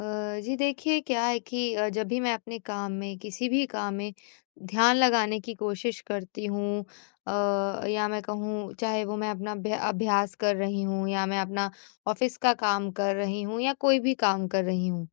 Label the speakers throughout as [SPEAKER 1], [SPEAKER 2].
[SPEAKER 1] अ, जी देखिए क्या है कि जब भी मैं अपने काम में किसी भी काम में ध्यान लगाने की कोशिश करती हूँ, अ, या मैं कहूँ चाहे वो मैं अपना अभ्यास कर रही हूँ या मैं अपना ऑफिस का काम कर रही हूँ या कोई भी काम कर रही हूँ,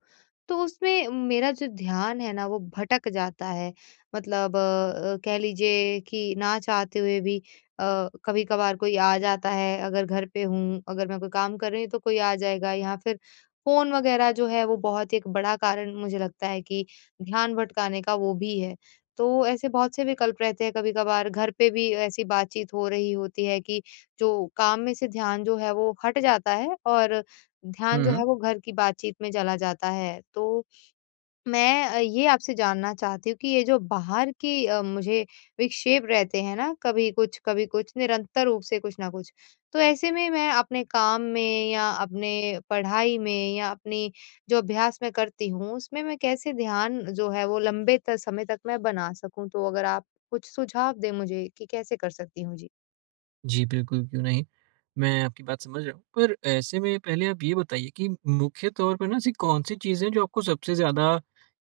[SPEAKER 1] तो उसमें मेरा जो ध्यान है ना वो भटक जाता है। मतलब कह लीजिए कि ना चाहते हुए भी कभी कभार कोई आ जाता है। अगर घर पे हूँ, अगर मैं कोई काम कर रही हूँ तो कोई आ जाएगा, या फिर फोन वगैरह जो है वो बहुत एक बड़ा कारण मुझे लगता है कि ध्यान भटकाने का वो भी है। तो ऐसे बहुत से विकल्प रहते हैं। कभी कभार घर पे भी ऐसी बातचीत हो रही होती है कि जो काम में से ध्यान जो है वो हट जाता है और ध्यान
[SPEAKER 2] हुँ,
[SPEAKER 1] जो है
[SPEAKER 2] हुँ।
[SPEAKER 1] वो घर की बातचीत में चला जाता है। तो मैं ये आपसे जानना चाहती हूँ कि ये जो बाहर की मुझे विक्षेप रहते हैं ना, कभी कुछ, कभी कुछ, निरंतर रूप से कुछ ना कुछ। तो ऐसे में मैं अपने काम में या अपने पढ़ाई में या अपनी जो अभ्यास मैं करती हूँ, उसमें मैं कैसे ध्यान जो है वो लंबे त समय तक मैं बना सकूँ? तो अगर आप कुछ सुझाव दें मुझे कि कैसे कर सकती हूँ? जी।
[SPEAKER 2] जी, बिल्कुल, क्यों नहीं। मैं आपकी बात समझ रहा हूँ। पर ऐसे में पहले आप ये बताइए कि मुख्य तौर पर ना ऐसी कौन-सी चीज़ें हैं जो आपको सबसे ज़्यादा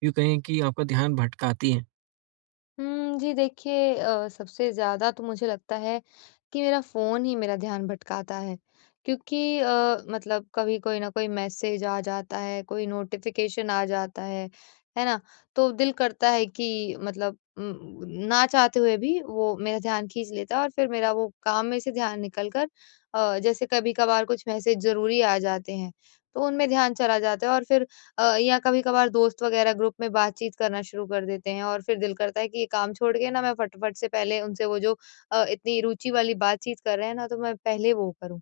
[SPEAKER 2] यूँ कहें कि आपका ध्यान भटकाती हैं?
[SPEAKER 1] हुँ, जी देखिए, सबसे ज़्यादा तो मुझे लगता है कि मेरा फ़ोन ही मेरा ध्यान भटकाता है। क्योंकि मतलब कभी कोई ना कोई मैसेज आ जाता है, कोई नोटिफ़िकेशन आ जाता है ना? तो दिल करता है कि मतलब ना चाहते हुए भी वो मेरा ध्यान खींच लेता है और फिर मेरा वो काम में से ध्यान निकल कर जैसे कभी-कभार कुछ मैसेज ज़रूरी आ जाते हैं, तो उनमें ध्यान चला जाता है और फिर या कभी-कभार दोस्त वगैरह ग्रुप में बातचीत करना शुरू कर देते हैं, और फिर दिल करता है कि ये काम छोड़ के ना मैं फटाफट से पहले उनसे वो जो इतनी रुचि वाली बातचीत कर रहे हैं ना, तो मैं पहले वो करूँ।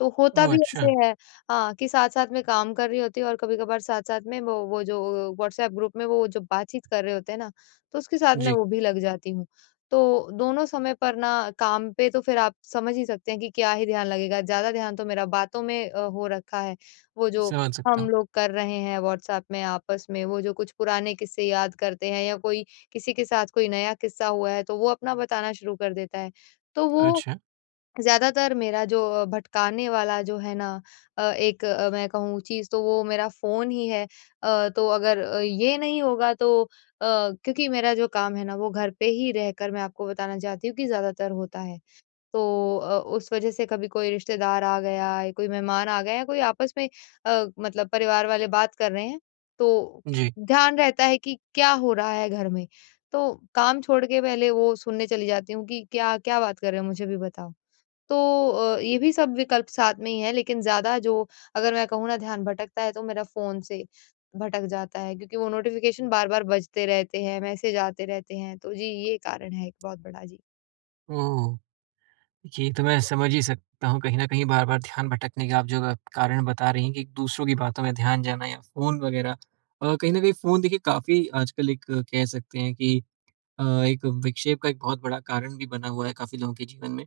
[SPEAKER 1] तो होता
[SPEAKER 2] ओह!
[SPEAKER 1] भी
[SPEAKER 2] अच्छा,
[SPEAKER 1] ऐसे है। हाँ, कि साथ-साथ में काम कर रही होती हूँ और कभी-कभार साथ-साथ में वो जो व्हाट्सएप ग्रुप में वो जो बातचीत कर रहे होते हैं ना, तो उसके साथ मैं
[SPEAKER 2] जी,
[SPEAKER 1] वो भी लग जाती हूँ। तो दोनों समय पर ना काम पे तो फिर आप समझ ही सकते हैं कि क्या ही ध्यान लगेगा, ज़्यादा ध्यान तो मेरा बातों में हो रखा है। वो जो
[SPEAKER 2] समझ सकता
[SPEAKER 1] हम
[SPEAKER 2] हूँ।
[SPEAKER 1] लोग कर रहे हैं व्हाट्सएप में आपस में, वो जो कुछ पुराने किस्से याद करते हैं या कोई किसी के साथ कोई नया किस्सा हुआ है, तो वो अपना बताना शुरू कर देता है। तो वो
[SPEAKER 2] अच्छा,
[SPEAKER 1] ज़्यादातर मेरा जो भटकाने वाला जो है ना एक मैं कहूँ चीज़, तो वो मेरा फ़ोन ही है। तो अगर ये नहीं होगा तो क्योंकि मेरा जो काम है ना वो घर पे ही रहकर मैं आपको बताना चाहती हूँ कि ज़्यादातर होता है। तो उस वज़ह से कभी कोई रिश्तेदार आ गया या कोई मेहमान आ गया या कोई आपस में मतलब परिवार वाले बात कर रहे हैं, तो क
[SPEAKER 2] जी।
[SPEAKER 1] ध्यान रहता है कि क्या हो रहा है घर में। तो काम छोड़ के पहले वो सुनने चली जाती हूँ कि क्या क्या बात कर रहे हो, मुझे भी बताओ। तो ये भी सब विकल्प साथ में ही हैं, लेकिन ज़्यादा जो अगर मैं कहूँ ना ध्यान भटकता है, तो मेरा फ़ोन से भटक जाता है क्योंकि वो नोटिफ़िकेशन बार-बार बजते रहते हैं, मैसेज आते रहते हैं। तो जी, ये कारण है एक बहुत बड़ा। जी।
[SPEAKER 2] ओह! ये तो मैं समझ ही सकता हूँ, कहीं न कहीं बार-बार ध्यान भटकने के आप जो कारण बता रही हैं, कि दूसरों की बातों में ध्यान जाना या फ़ोन वग़ैरह। कहीं न कहीं फ़ोन देखिए काफ़ी आजकल एक कह सकते हैं कि एक विक्षेप का एक बहुत बड़ा कारण भी बना हुआ है काफ़ी लोगों के जीवन में।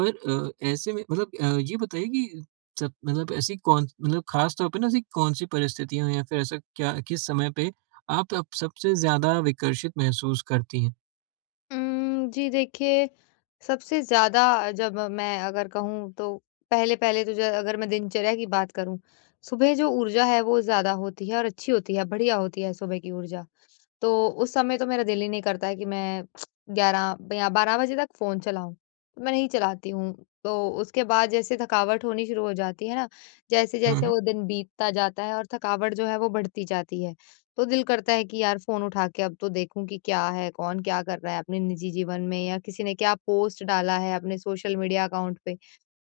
[SPEAKER 2] पर ऐसे में मतलब ये बताइए कि सब मतलब ऐसी कौन मतलब ख़ास तौर पे ना ऐसी कौन-सी परिस्थितियाँ या फिर ऐसा क्या, किस समय पे आप अब सबसे ज़्यादा विकर्षित महसूस करती हैं?
[SPEAKER 1] जी देखिए, सबसे ज़्यादा जब मैं अगर कहूँ तो पहले-पहले तो ज अगर मैं दिनचर्या की बात करूँ, सुबह जो ऊर्जा है वो ज़्यादा होती है और अच्छी होती है, बढ़िया होती है सुबह की ऊर्जा। तो उस समय तो मेरा दिल ही नहीं करता है कि मैं 11 या 12 बजे तक फ़ोन चलाऊँ, तो मैं नहीं चलाती हूँ। तो उसके बाद जैसे थकावट होनी शुरू हो जाती है ना,
[SPEAKER 2] हुँ,
[SPEAKER 1] जैसे-जैसे
[SPEAKER 2] हुँ।
[SPEAKER 1] वो दिन बीतता जाता है और थकावट जो है वो बढ़ती जाती है। तो दिल करता है कि यार फ़ोन उठा के अब तो देखूँ कि क्या है, कौन क्या कर रहा है अपने निजी जीवन में या किसी ने क्या पोस्ट डाला है अपने सोशल मीडिया अकाउंट पे।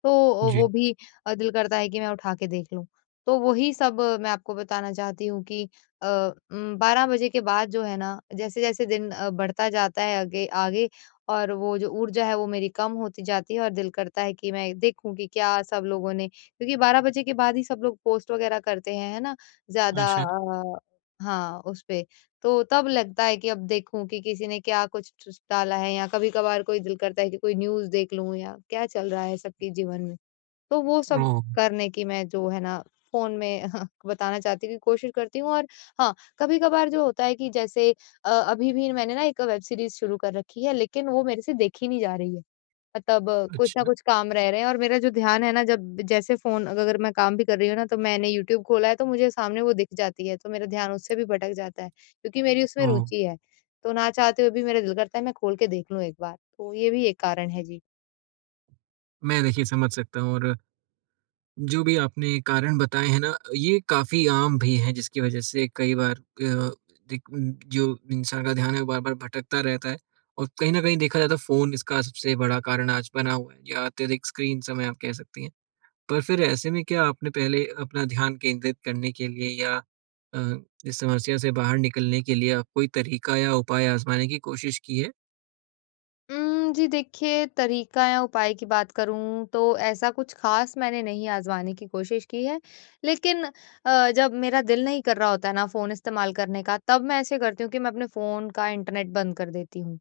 [SPEAKER 1] तो वो
[SPEAKER 2] जी।
[SPEAKER 1] भी दिल करता है कि मैं उठा के देख लूँ। तो वही सब मैं आपको बताना चाहती हूँ कि अ, 12 बजे के बाद जो है ना, जैसे-जैसे दिन बढ़ता जाता है आगे आगे और वो जो ऊर्जा है वो मेरी कम होती जाती है और दिल करता है कि मैं देखूँ कि क्या सब लोगों ने, क्योंकि 12 बजे के बाद ही सब लोग पोस्ट वगैरह करते हैं, है ना? ज़्यादा
[SPEAKER 2] अच्छा।
[SPEAKER 1] हाँ, उस पे। तो तब लगता है कि अब देखूँ कि किसी ने क्या कुछ च डाला है, या कभी-कभार कोई दिल करता है कि कोई न्यूज़ देख लूँ या क्या चल रहा है सबके जीवन में। तो वो सब
[SPEAKER 2] ओह!
[SPEAKER 1] करने की मैं जो है ना फ़ोन में बताना चाहती हूँ कि कोशिश करती हूँ, और हाँ, कभी-कभार जो होता है कि जैसे अभी भी मैंने ना एक वेब सीरीज़ शुरू कर रखी है, लेकिन वो मेरे से देखी नहीं जा रही है। मतलब कुछ ना
[SPEAKER 2] अच्छा।
[SPEAKER 1] कुछ काम रह रहे हैं और मेरा जो ध्यान है ना जब जैसे फ़ोन अग अगर मैं काम भी कर रही हूँ ना तो मैंने यूट्यूब खोला है तो मुझे सामने वो दिख जाती है, तो मेरा ध्यान उससे भी भटक जाता है क्योंकि मेरी उसमें
[SPEAKER 2] ओह!
[SPEAKER 1] रुचि है। तो ना चाहते हुए भी मेरा दिल करता है मैं खोल के देख लूँ एक बार, तो ये भी एक कारण है। जी।
[SPEAKER 2] मैं देखिए समझ सकता हूँ, और जो भी आपने कारण बताए हैं ना, ये काफ़ी आम भी हैं, जिसकी वजह से कई बार अ, दिक जो इंसान का ध्यान है वो बार-बार भटकता रहता है, और कहीं न कहीं देखा जाता है फ़ोन इसका सबसे बड़ा कारण आज बना हुआ है, या अत्यधिक स्क्रीन समय आप कह सकती हैं। पर फिर ऐसे में क्या आपने पहले अपना ध्यान केंद्रित करने के लिए या अ, इस समस्या से बाहर निकलने के लिए आप कोई तरीका या उपाय आज़माने की कोशिश की है?
[SPEAKER 1] जी देखिए, तरीका या उपाय की बात करूँ तो ऐसा कुछ ख़ास मैंने नहीं आज़माने की कोशिश की है। लेकिन जब मेरा दिल नहीं कर रहा होता है ना फ़ोन इस्तेमाल करने का, तब मैं ऐसे करती हूँ कि मैं अपने फ़ोन का इंटरनेट बंद कर देती हूँ।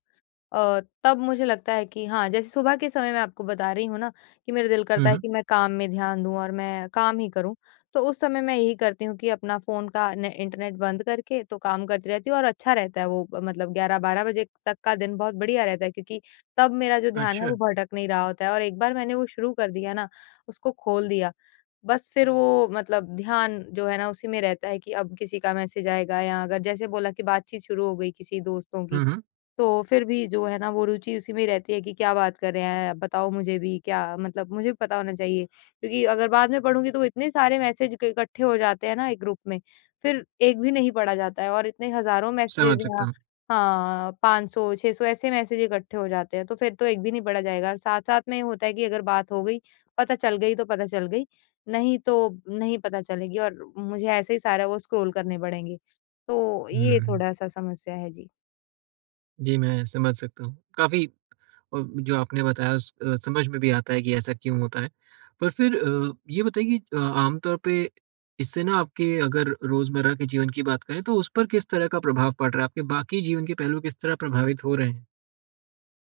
[SPEAKER 1] तब मुझे लगता है कि हाँ, जैसे सुबह के समय मैं आपको बता रही हूँ ना कि मेरा दिल करता
[SPEAKER 2] हुँ,
[SPEAKER 1] है
[SPEAKER 2] हुँ।
[SPEAKER 1] कि मैं काम में ध्यान दूँ और मैं काम ही करूँ। तो उस समय मैं यही करती हूँ कि अपना फ़ोन का ने इंटरनेट बंद करके तो काम करती रहती हूँ और अच्छा रहता है, वो मतलब 11-12 बजे तक का दिन बहुत बढ़िया रहता है क्योंकि तब मेरा जो ध्यान है
[SPEAKER 2] अच्छा।
[SPEAKER 1] वो भटक नहीं रहा होता है, और एक बार मैंने वो शुरू कर दिया ना, उसको खोल दिया, बस फिर वो मतलब ध्यान जो है ना उसी में रहता है कि अब किसी का मैसेज आएगा या अगर जैसे बोला कि बातचीत शुरू हो गई किसी दोस्तों की,
[SPEAKER 2] हुँ, हुँ।
[SPEAKER 1] तो फिर भी जो है ना वो रुचि उसी में ही रहती है कि क्या बात कर रहे हैं, बताओ मुझे भी, क्या मतलब मुझे भी पता होना चाहिए। क्योंकि अगर बाद में पढ़ूँगी तो इतने सारे मैसेज क इकट्ठे हो जाते हैं ना एक ग्रुप में, फिर एक भी नहीं पढ़ा जाता है, और इतने हज़ारों
[SPEAKER 2] समझ
[SPEAKER 1] मैसेजेज़ या
[SPEAKER 2] सकता हूँ।
[SPEAKER 1] हाँ, 500, 600 ऐसे मैसेज इकट्ठे हो जाते हैं, तो फिर तो एक भी नहीं पढ़ा जाएगा, और साथ-साथ में ये होता है कि अगर बात हो गई, पता चल गई तो पता चल गई, नहीं तो नहीं पता चलेगी और मुझे ऐसे ही सारा वो स्क्रॉल करने पड़ेंगे। तो ये
[SPEAKER 2] हुँ।
[SPEAKER 1] थोड़ा-सा समस्या है। जी।
[SPEAKER 2] जी, मैं समझ सकता हूँ। काफ़ी जो आपने बताया, उस समझ में भी आता है कि ऐसा क्यों होता है। पर फिर ये बताइए कि आम तौर पे इससे ना आपके, अगर रोज़मर्रा के जीवन की बात करें, तो उस पर किस तरह का प्रभाव पड़ रहा है? आपके बाकी जीवन के पहलू किस तरह प्रभावित हो रहे हैं?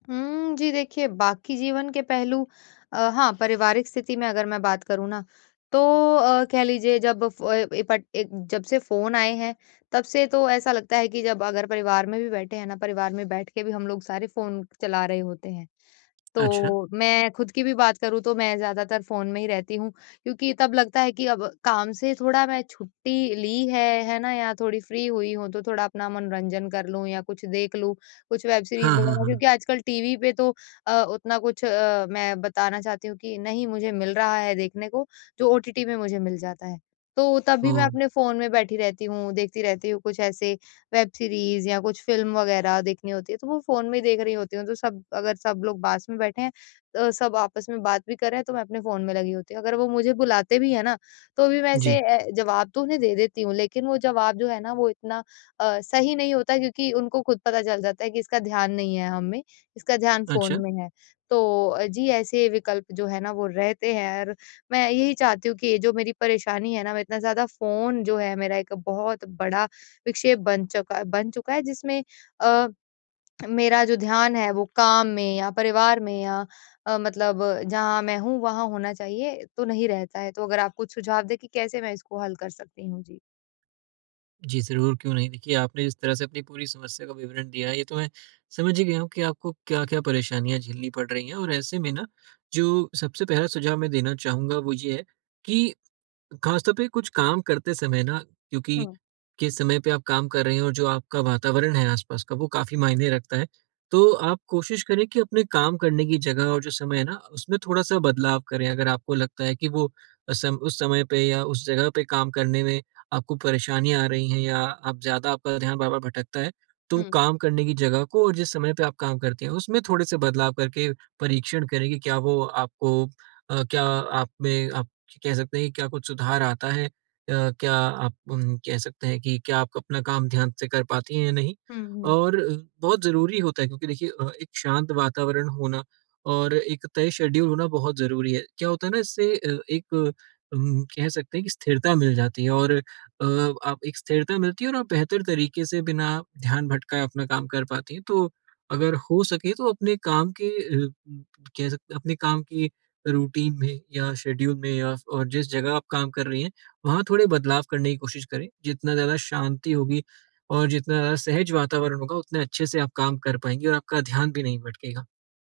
[SPEAKER 1] हुँ, जी देखिए, बाकी जीवन के पहलू हाँ, पारिवारिक स्थिति में अगर मैं बात करूँ ना, तो कह लीजिए जब फ़ ए पट एक जब से फ़ोन आए हैं, तब से तो ऐसा लगता है कि जब अगर परिवार में भी बैठे हैं ना, परिवार में बैठ के भी हम लोग सारे फ़ोन चला रहे होते हैं। तो
[SPEAKER 2] अच्छा।
[SPEAKER 1] मैं खुद की भी बात करूँ तो मैं ज़्यादातर फ़ोन में ही रहती हूँ क्योंकि तब लगता है कि अब काम से थोड़ा मैं छुट्टी ली है ना? या थोड़ी फ्री हुई हूँ तो थोड़ा अपना मनोरंजन कर लूँ या कुछ देख लूँ, कुछ वेब सीरीज़
[SPEAKER 2] हाँ, हाँ,
[SPEAKER 1] वगैरह,
[SPEAKER 2] हाँ।
[SPEAKER 1] क्योंकि आजकल टीवी पे तो उतना कुछ मैं बताना चाहती हूँ कि नहीं मुझे मिल रहा है देखने को, जो ओटीटी में मुझे मिल जाता है। तो तब भी मैं
[SPEAKER 2] ओह!
[SPEAKER 1] अपने फ़ोन में बैठी रहती हूँ, देखती रहती हूँ, कुछ ऐसे वेब सीरीज़ या कुछ फ़िल्म वग़ैरह देखनी होती है, तो वो फ़ोन में ही देख रही होती हूँ। तो सब, अगर सब लोग पास में बैठे हैं, सब आपस में बात भी कर रहे हैं, तो मैं अपने फ़ोन में लगी होती हूँ। अगर वो मुझे बुलाते भी हैं ना, तो भी मैं ऐसे
[SPEAKER 2] जी।
[SPEAKER 1] जवाब तो उन्हें दे देती हूँ, लेकिन वो जवाब जो है ना, वो इतना सही नहीं होता क्योंकि उनको खुद पता चल जाता है कि इसका ध्यान नहीं है हम में, इसका ध्यान फ़ोन
[SPEAKER 2] अच्छा।
[SPEAKER 1] में है। तो जी, ऐसे विकल्प जो है ना, वो रहते हैं, और मैं यही चाहती हूँ कि ये जो मेरी परेशानी है ना, मैं इतना ज़्यादा फ़ोन जो है, मेरा एक बहुत बड़ा विक्षेप बन चुका है, जिसमें अ, मेरा जो ध्यान है वो काम में या परिवार में या मतलब जहाँ मैं हूँ वहाँ होना चाहिए तो नहीं रहता है। तो अगर आप कुछ सुझाव दें कि कैसे मैं इसको हल कर सकती हूँ? जी।
[SPEAKER 2] जी, ज़रूर, क्यों नहीं। देखिए, आपने जिस तरह से अपनी पूरी समस्या का विवरण दिया है, ये तो मैं समझ ही गया हूँ कि आपको क्या-क्या परेशानियाँ झेलनी पड़ रही हैं, और ऐसे में ना, जो सबसे पहला सुझाव मैं देना चाहूँगा, वो ये है कि खासतौर पे कुछ काम करते समय ना, क्योंकि
[SPEAKER 1] हुँ,
[SPEAKER 2] किस समय पे आप काम कर रहे हैं और जो आपका वातावरण है आसपास का, वो काफी मायने रखता है। तो आप कोशिश करें कि अपने काम करने की जगह और जो समय है ना उसमें थोड़ा-सा बदलाव करें। अगर आपको लगता है कि वो सम उस समय पे या उस जगह पे काम करने में आपको परेशानियाँ आ रही हैं, या आप ज़्यादा, आपका ध्यान बार-बार भटकता है, तो वो
[SPEAKER 1] हुँ,
[SPEAKER 2] काम करने की जगह को और जिस समय पे आप काम करते हैं उसमें थोड़े से बदलाव करके परीक्षण करें कि क्या वो आपको अ, क्या आप में आप कह सकते हैं कि क्या कुछ सुधार आता है? क्या आप कह सकते हैं कि क्या आप अपना काम ध्यान से कर पाती हैं या नहीं?
[SPEAKER 1] हुँ, हुँ,
[SPEAKER 2] और बहुत ज़रूरी होता है, क्योंकि देखिए एक शांत वातावरण होना और एक तय शेड्यूल होना बहुत ज़रूरी है। क्या होता है ना, इससे एक कह सकते हैं कि स्थिरता मिल जाती है, और अ, आप एक स्थिरता मिलती है और आप बेहतर तरीके से बिना ध्यान भटकाए अपना काम कर पाती हैं। तो अगर हो सके तो अपने काम के अ, कह सकते अपने काम की रूटीन में या शेड्यूल में, या और जिस जगह आप काम कर रही हैं, वहाँ थोड़े बदलाव करने की कोशिश करें। जितना ज़्यादा शांति होगी और जितना ज़्यादा सहज वातावरण होगा, उतने अच्छे से आप काम कर पाएँगी और आपका ध्यान भी नहीं भटकेगा।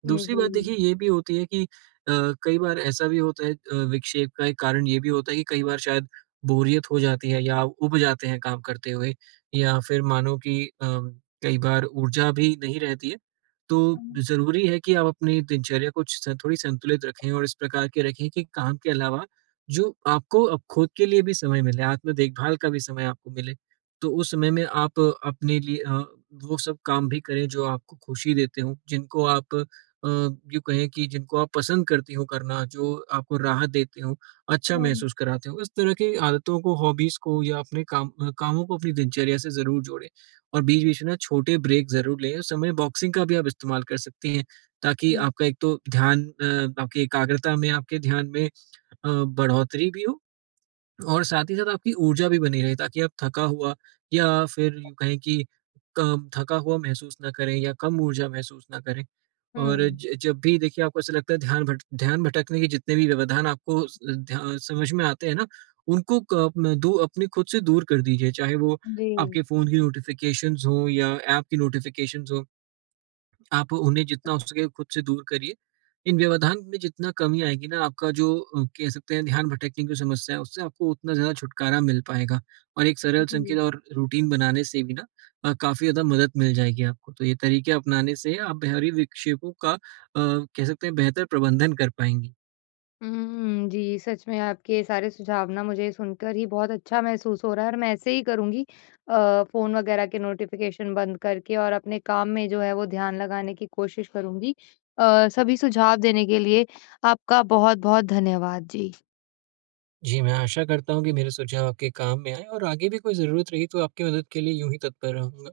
[SPEAKER 1] हुँ,
[SPEAKER 2] दूसरी बात
[SPEAKER 1] जी।
[SPEAKER 2] देखिए ये भी होती है कि कई बार ऐसा भी होता है, विक्षेप का एक कारण ये भी होता है कि कई बार शायद बोरियत हो जाती है या आप उब जाते हैं काम करते हुए, या फिर मानो कि कई बार ऊर्जा भी नहीं रहती है। तो
[SPEAKER 1] हुँ,
[SPEAKER 2] ज़रूरी है कि आप अपनी दिनचर्या को थोड़ी संतुलित रखें और इस प्रकार के रखें कि काम के अलावा जो आपको अब खुद के लिए भी समय मिले, आत्म देखभाल का भी समय आपको मिले। तो उस समय में आप अपने लिए वो सब काम भी करें जो आपको खुशी देते हों, जिनको आप अ, यूँ कहें कि जिनको आप पसंद करती हो करना, जो आपको राहत देते हो, अच्छा
[SPEAKER 1] हुँ,
[SPEAKER 2] महसूस कराते हो। इस तरह की आदतों को, हॉबीज़ को, या अपने कामों को अपनी दिनचर्या से ज़रूर जोड़ें, और बीच-बीच में ना छोटे ब्रेक ज़रूर लें। उस समय बॉक्सिंग का भी आप इस्तेमाल कर सकती हैं, ताकि
[SPEAKER 1] हुँ,
[SPEAKER 2] आपका एक तो ध्यान, आपकी एकाग्रता में, आपके ध्यान में बढ़ोतरी भी हो, और साथ ही साथ आपकी ऊर्जा भी बनी रहे, ताकि आप थका हुआ, या फिर यूँ कहें कि कम थका हुआ महसूस ना करें या कम ऊर्जा महसूस ना करें। और
[SPEAKER 1] हुँ,
[SPEAKER 2] ज जब भी देखिए आपको ऐसा लगता है, ध्यान भटकने के जितने भी व्यवधान आपको स ध्या समझ में आते हैं ना, उनको क अपना दू अपने खुद से दूर कर दीजिए। चाहे वो
[SPEAKER 1] जी,
[SPEAKER 2] आपके फ़ोन की नोटिफ़िकेशंस हों या ऐप की नोटिफ़िकेशंस हों। आप उन्हें जितना हो सके खुद से दूर करिए। इन व्यवधान में जितना कमी आएगी ना, आपका जो कह सकते हैं ध्यान भटकने की समस्या है, उससे आपको उतना ज़्यादा छुटकारा मिल पाएगा। और एक सरल संकेत
[SPEAKER 1] जी।
[SPEAKER 2] और रूटीन बनाने से भी ना काफ़ी ज़्यादा मदद मिल जाएगी आपको। तो ये तरीके अपनाने से आप बाहरी विक्षेपों का कह सकते हैं बेहतर प्रबंधन कर पाएँगी।
[SPEAKER 1] हुँ, जी, सच में आपके सारे सुझाव ना मुझे सुनकर ही बहुत अच्छा महसूस हो रहा है और मैं ऐसे ही करूँगी, फ़ोन वग़ैरह के नोटिफ़िकेशन बंद करके और अपने काम में जो है वो ध्यान लगाने की कोशिश करूँगी। सभी सुझाव देने के लिए आपका बहुत-बहुत धन्यवाद। जी।
[SPEAKER 2] जी, मैं आशा करता हूँ कि मेरे सुझाव आपके काम में आएँ, और आगे भी कोई ज़रूरत रही तो आपकी मदद के लिए यूँ ही तत्पर रहूँगा।